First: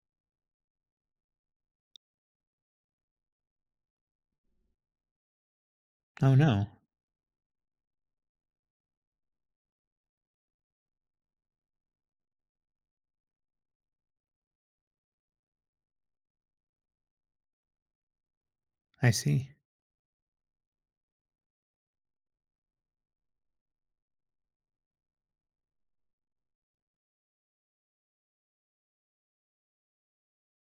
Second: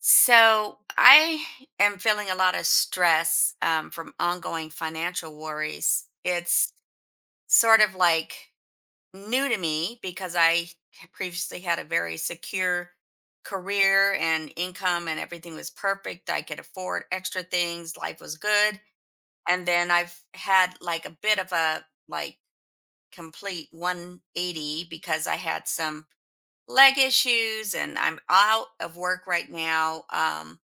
So I am feeling a lot of stress from ongoing financial worries. Oh, no. It's sort of like new to me because I had previously had a very secure career and income and everything was perfect. I could afford extra things, life was good. I see. And then I've had like a bit of a like complete 180 because I had some leg issues and I'm out of work right now.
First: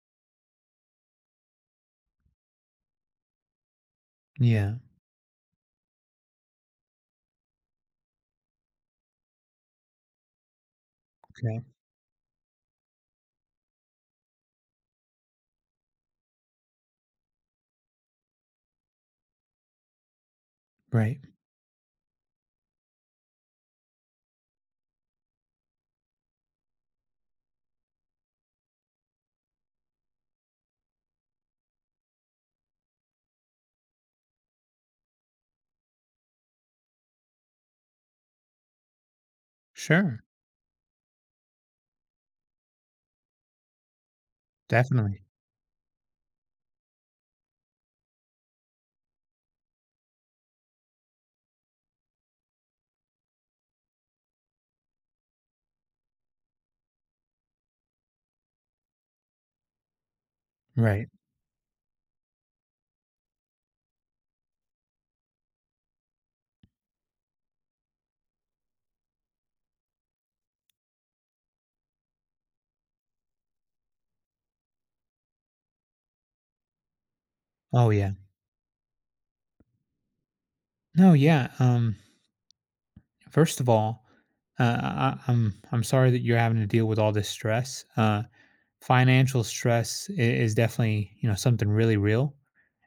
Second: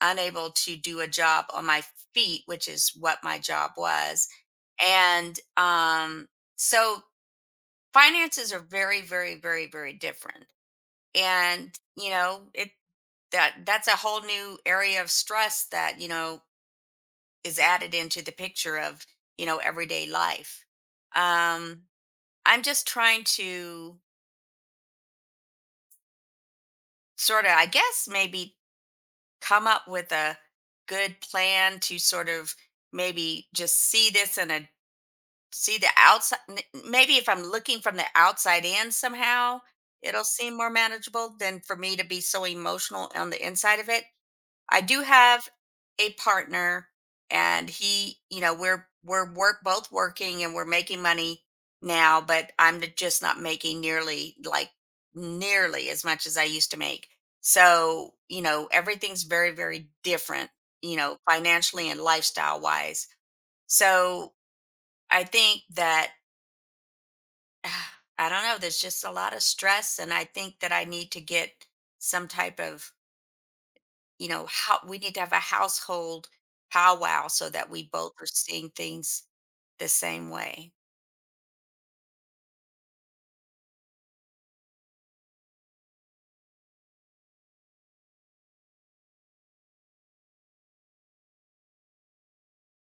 Unable to do a job on my feet, which is what my job was. Yeah. And so finances are very, very, very, very different. Okay. And, you know, it that that's a whole new area of stress that, you know, is added into the picture of, you know, everyday life. Right. Um, I'm just trying to sort of, I guess, maybe come up with a good plan to sort of maybe just see this in a See the outside maybe if I'm looking from the outside in somehow, Sure. it'll seem more manageable than for me to be so emotional on the inside of it. I do Definitely. have a partner and he, you know, we're work both working and we're making money now, but just not making nearly like nearly as much as I used to make. So, you know, everything's very, very different, you Right. know, financially and lifestyle wise. So I think that I don't know. There's just a lot of stress, and I think that I need to get some type of, you know, how we need to have a household powwow so that we Oh, yeah. both are seeing things the same way. No, yeah. First of all, I'm sorry that you're having to deal with all this stress. Financial stress is definitely, you know, something really real,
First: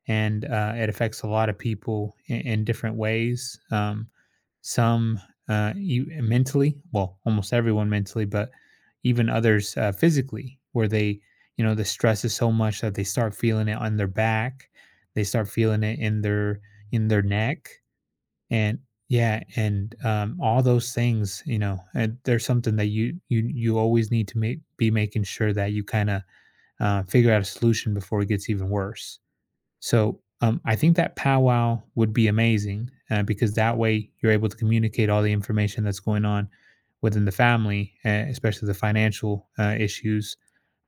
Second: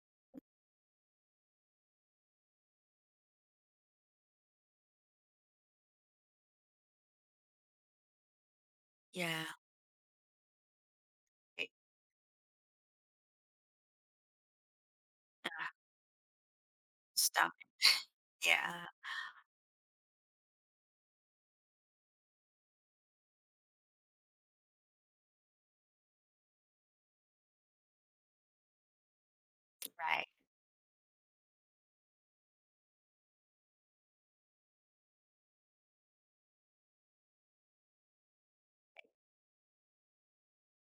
and it affects a lot of people in different ways. Some you, mentally, well, almost everyone mentally, but even Yeah. others physically, where they, you it- know, the stress is so much that they start feeling it on their back, they start feeling it in their Stop. neck, and Yeah. yeah, and all those things, you know, and there's something that you always need to make be making sure that you kind of figure out a solution before it gets even worse. So Right. I think that powwow would be amazing because that way you're able to communicate all the information that's going on within the family, especially the financial issues.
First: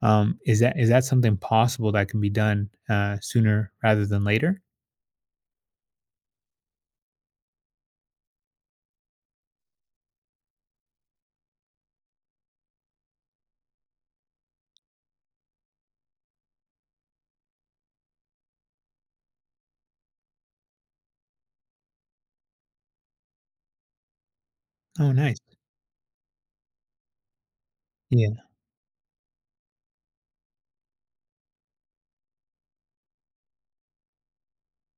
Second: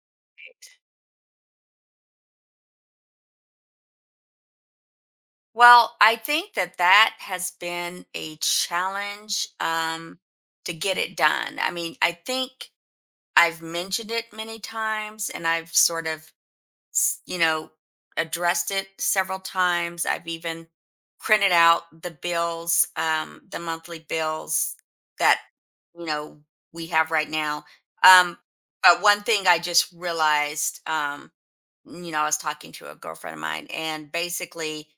Um, is that something possible that can be done sooner rather than later? Well, I think that that has been a challenge to get it done. I mean, I think I've mentioned it many times, and I've sort of you know, addressed it several times. I've even printed out the bills, the monthly bills Oh, nice. that, you know, we have right now. Um, Yeah. but one thing I just realized, you know, I was talking to a girlfriend of mine, and basically,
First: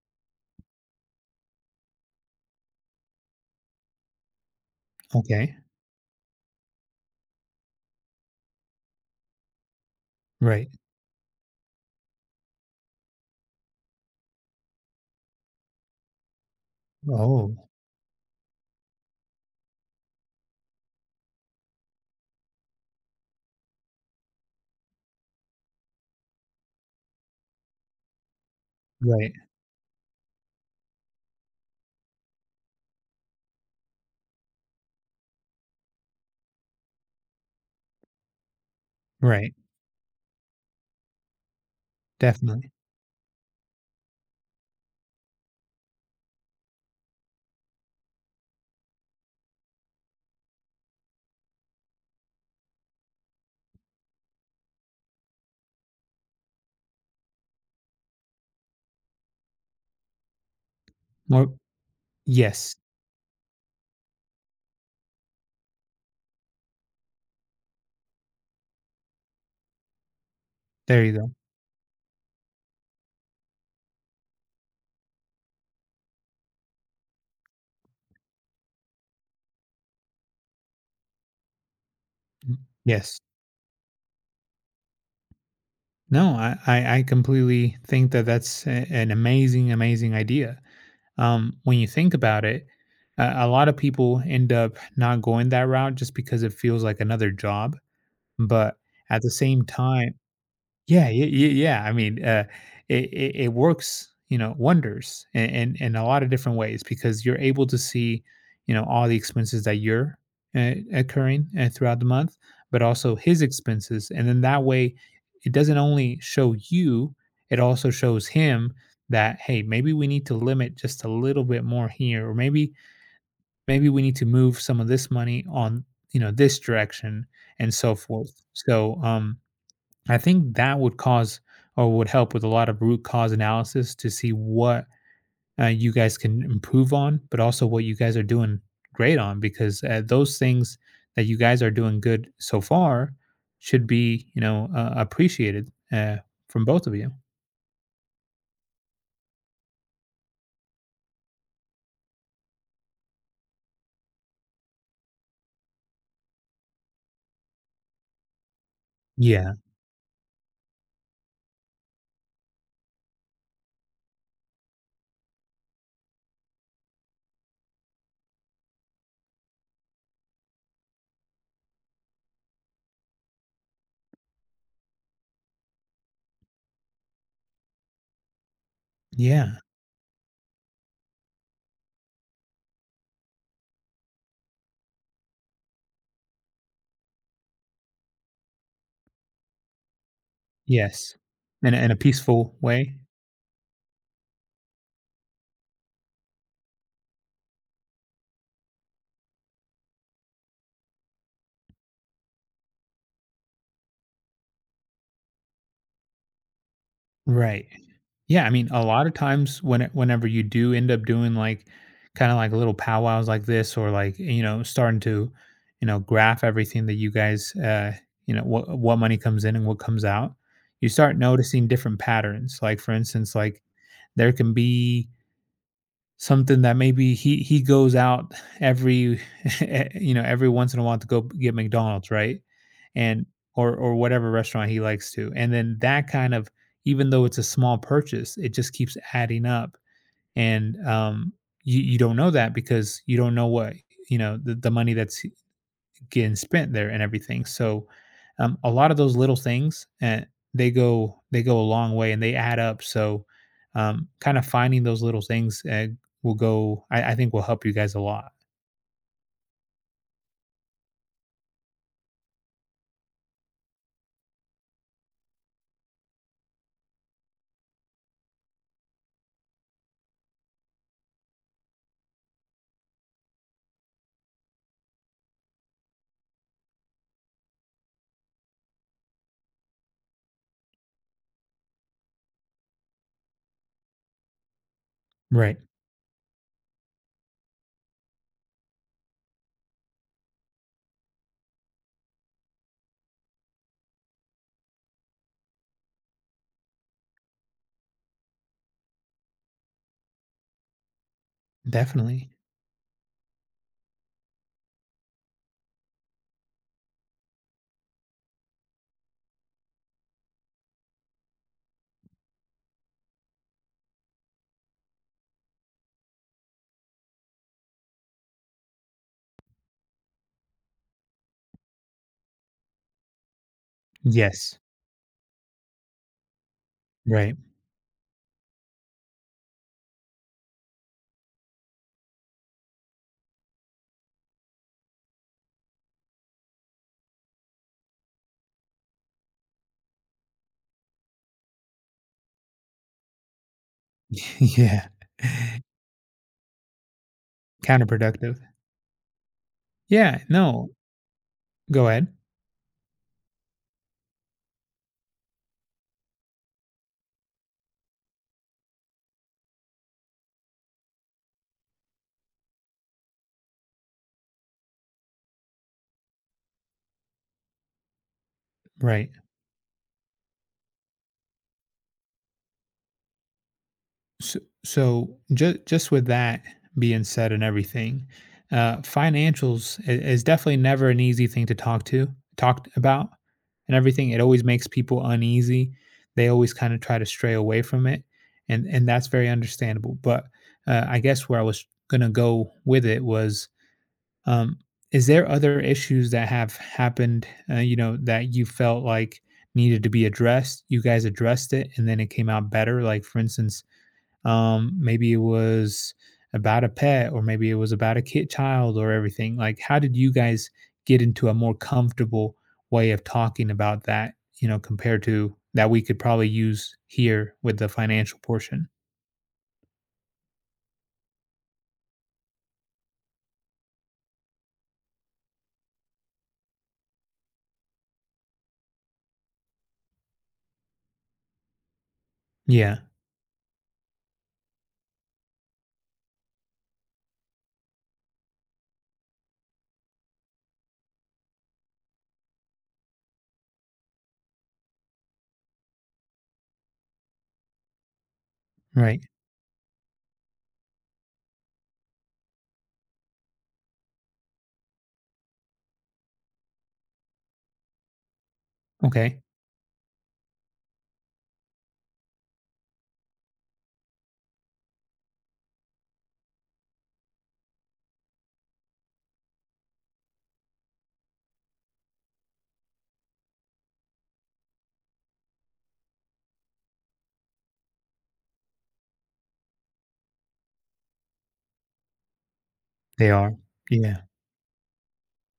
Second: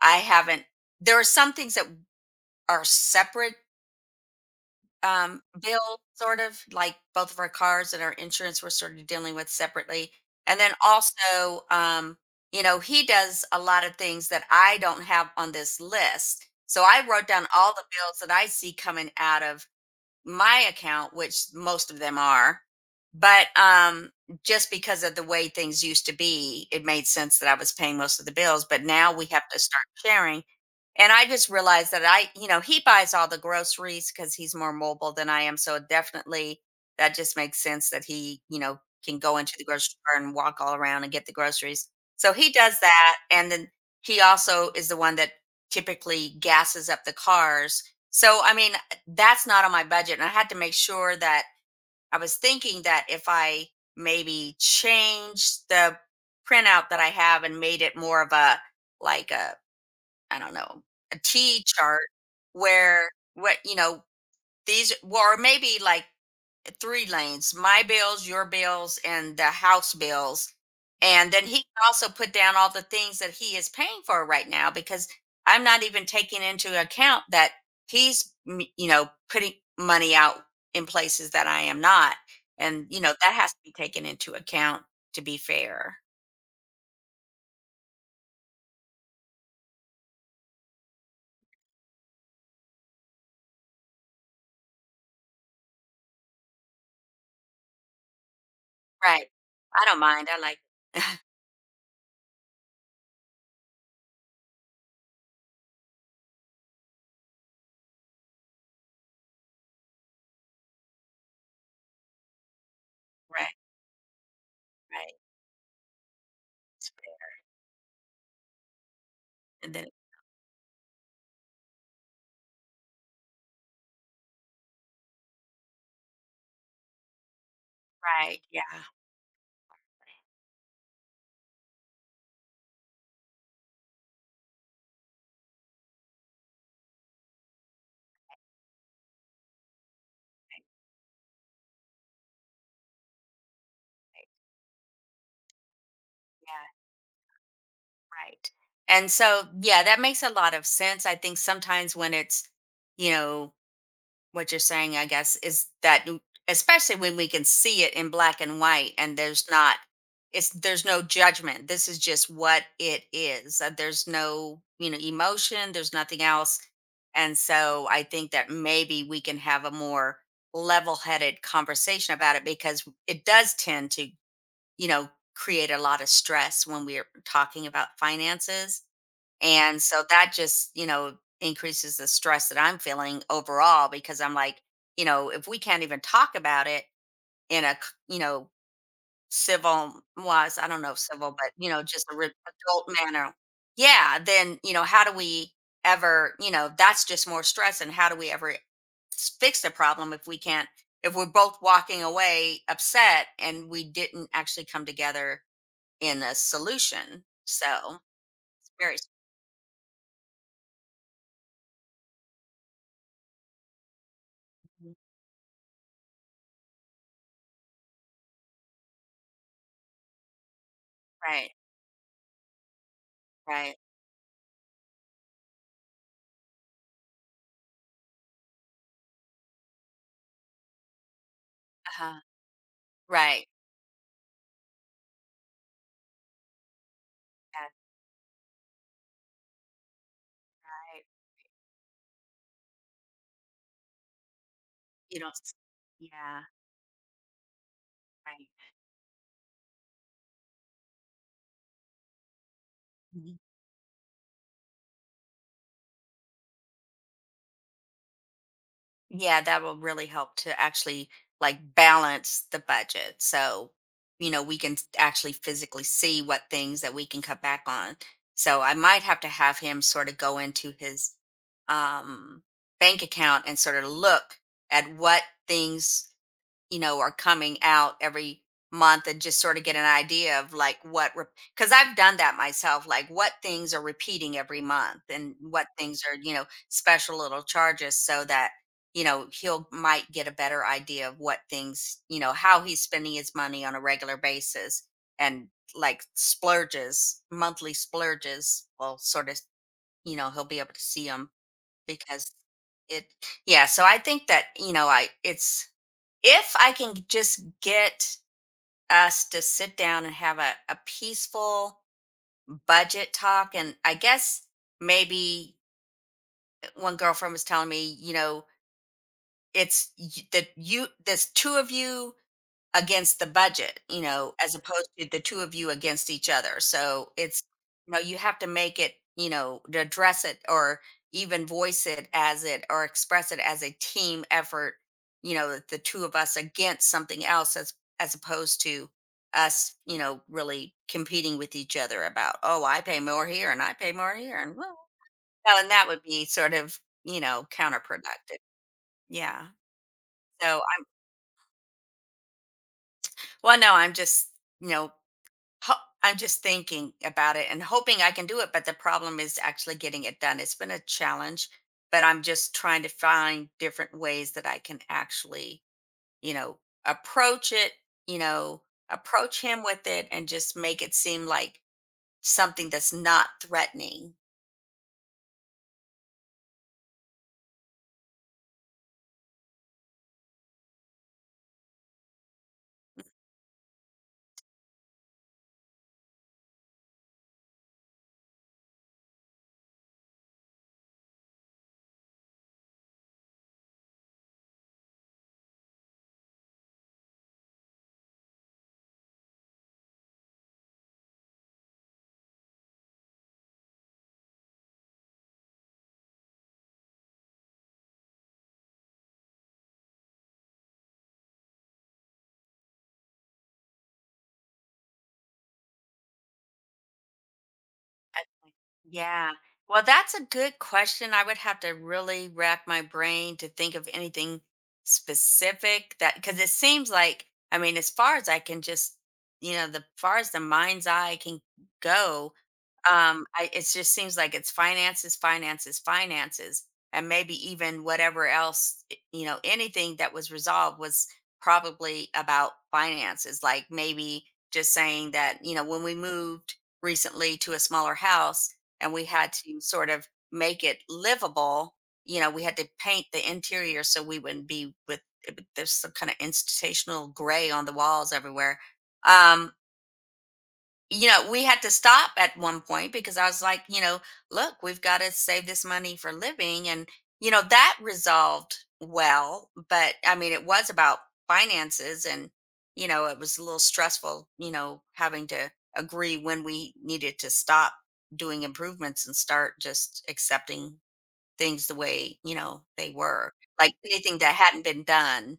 I haven't, there are some things that are separate Okay. bill sort of like both of our cars and our insurance we're sort of dealing with separately, and Right. then also, you know, he does a lot of things that I don't have on this list. So I wrote down Oh, all the bills that I see coming out of my account, which most of them are. But just because of the way things used to be, it made sense that I was paying most of the bills. But now we right. have to start sharing. And I just realized that you know, he buys all the groceries because he's more mobile than I am. So it definitely that just makes sense that he, you know, can go Right. into the grocery store and walk all around and get the groceries. So he Definitely. does that. And then he also is the one that typically gasses up the cars. So, I mean, that's not on my budget. And I had to make sure that I was thinking that if I maybe changed the printout that I have and made it more of a like a I don't know, a More. T chart Yes. where, what, you know, these, or maybe like three lanes: my bills, your bills, and the house bills. There you go. And then he can also put down all the things that he is paying for right now, because I'm not even taking into account that you know, putting money out in places that I am not. Mm. And you know Yes. that has to be taken into account to be fair. No, I completely think that that's an amazing, amazing idea. When you think about it, a lot of people end up not going that route just because it feels like another job. But at Right. the same I don't time, mind, I like yeah. I mean, it works, you know, wonders in, in a lot of different ways because you're able to see, you know, all the expenses that you're occurring throughout the month, but also his right, expenses, and then that way, right. it doesn't only show It's you, fair. it also shows him that hey, And then maybe we need to limit just a little bit more here, or maybe we need to move some of this money on, you know, this direction and so right, forth. yeah, So, I think that would cause or would help with a lot of root cause analysis to see what you guys can improve on, but also what you guys are doing great on, because those things that you guys are doing good so far should be, you know, appreciated from yeah. both of you. Right. And so, yeah, that makes a lot of sense. I think sometimes when it's, you know, what you're saying, I guess, is that especially when we can see it in black and white and there's Yeah. not, there's no judgment. This is just what it is. There's no, you know, emotion, there's nothing else. And so I think that maybe we can have a more level headed conversation about it, because it does tend to, you know, create a lot of stress when we're talking about finances. Yeah. And so that just, you know, increases the stress that I'm feeling overall, because I'm like, you know, if we can't even talk about it in a, you know, civil, I don't know, if Yes. civil, but, you In, a- know, in a just a peaceful adult way. manner. Yeah. Then, you know, how do we ever, you know, that's just more stress. And how do we ever fix the problem if we can't, if we're both walking away upset and we didn't actually come together in a solution? Right. So Yeah, I mean, it's a very, lot of times when whenever you do end up doing like kind of like little powwows like this, or like, you know, starting to, you know, graph everything that you guys you know, what money comes in and what comes out, you start right, noticing different patterns. Like for instance, like right. there can be something that maybe he goes out every you know every once in a while to go get McDonald's, Uh-huh. right? And Right. or whatever restaurant he likes to. And then that kind of, even though it's a Yeah, small purchase, it just keeps adding up. And right. You don't know that because you don't know what, you know, the money You that's don't s getting Yeah, spent there and everything. So right. A lot of those little things and they go a long way and they add up. So Mhm. Kind of finding those little things will go. I think will help you guys a lot. Yeah, that will really help to actually, like, balance the budget, so, you know, we can s actually physically see what things that we can cut back on. So, I might have to have him sorta go into his, um, bank account and sorta look at what things, you know, are coming out every month and just sort of get an idea of like what, because I've done that myself, like what things are repeating every month and Right. what things are, you know, special little charges, so that, you know, he'll might get a better idea of what things, you know, how he's spending his money on a regular basis. And like splurges, monthly splurges will sort of, you know, he'll be able to see them because Definitely. it, yeah. So I think that, you know, it's, if I can just get us to sit down and have a peaceful budget talk. And I guess maybe one girlfriend was telling me, you know, it's that you, there's two of you against the budget, you know, as Yes. opposed to the two of you against each other. So Right. it's, you know, you have to make it, you know, to address it or even voice it as it or express it as a team effort, you know, that the two of us against something else, as opposed to us, you know, really competing with each other about, oh, I pay more here and I pay more here and well, yeah. no. And that would be sort of, you know, Counterproductive. counterproductive. Yeah. Yeah. So No. I'm Go ahead. well, no, I'm just, you know, ho- I'm just thinking about it and hoping I can do it, but the problem is actually getting it done. It's been a challenge, but I'm just trying to find different ways that I can actually, you know, approach it, you know, Right. approach him with it and just make it seem like something that's not threatening. So, so just with that being said and everything, financials is definitely never an easy thing to talked about and everything. It always makes people uneasy. They always kind of try to stray away from it, and that's very understandable. But I guess where I was gonna go with it was, um, is there other issues that have happened, you know, that you felt like needed to be addressed? You guys addressed it, and then it came out better. Like for instance, maybe it was about a pet, or maybe it was about a kid child, or everything, like how did you guys get into a more comfortable way of talking about that, you know, compared to that we could probably use here with the financial Exactly. portion? Yeah. Well, that's a good question. I would have to really rack my brain to think of anything specific that, because it seems like, I mean, as far as I can just, you know, the far as the mind's eye can go, Yeah. I it just seems like it's finances, finances, finances. And maybe even whatever else, you know, anything that was resolved was probably about finances. Like maybe just saying that, you know, when we moved recently to a smaller house and Right. we had to sort of make it livable, you know, we had to paint the interior so we wouldn't be with there's some kind of institutional gray on the walls everywhere. Okay. Um, you know, we had to stop at one point because I was like, you know, look, we've got to save this money for living. And, you know, that resolved well. But I mean, it was about finances and, you know, it was a little stressful, you know, having to agree when we needed to stop doing improvements and start just accepting things the way, you know, they They were. are. Like Yeah. anything that hadn't been done,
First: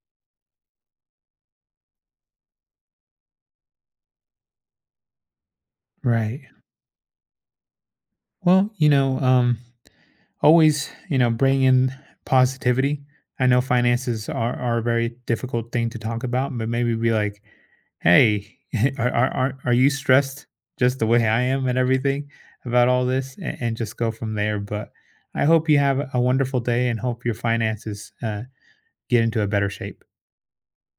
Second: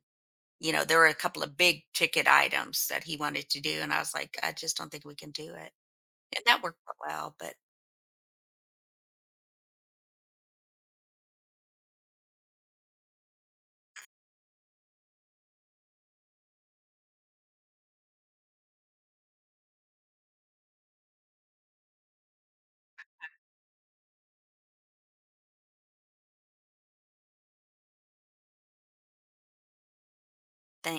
you know, there were a couple of big ticket items that he wanted to do. And I was like, I just don't think we can do it. Right. And that worked out well, but Well, you know, always, you know, bring in positivity. I know finances are a very difficult thing to talk about, but maybe be like, hey, are you stressed just the way I am and everything about all this, and just go from there. But I hope you have a wonderful day and hope your finances get into a better shape. thank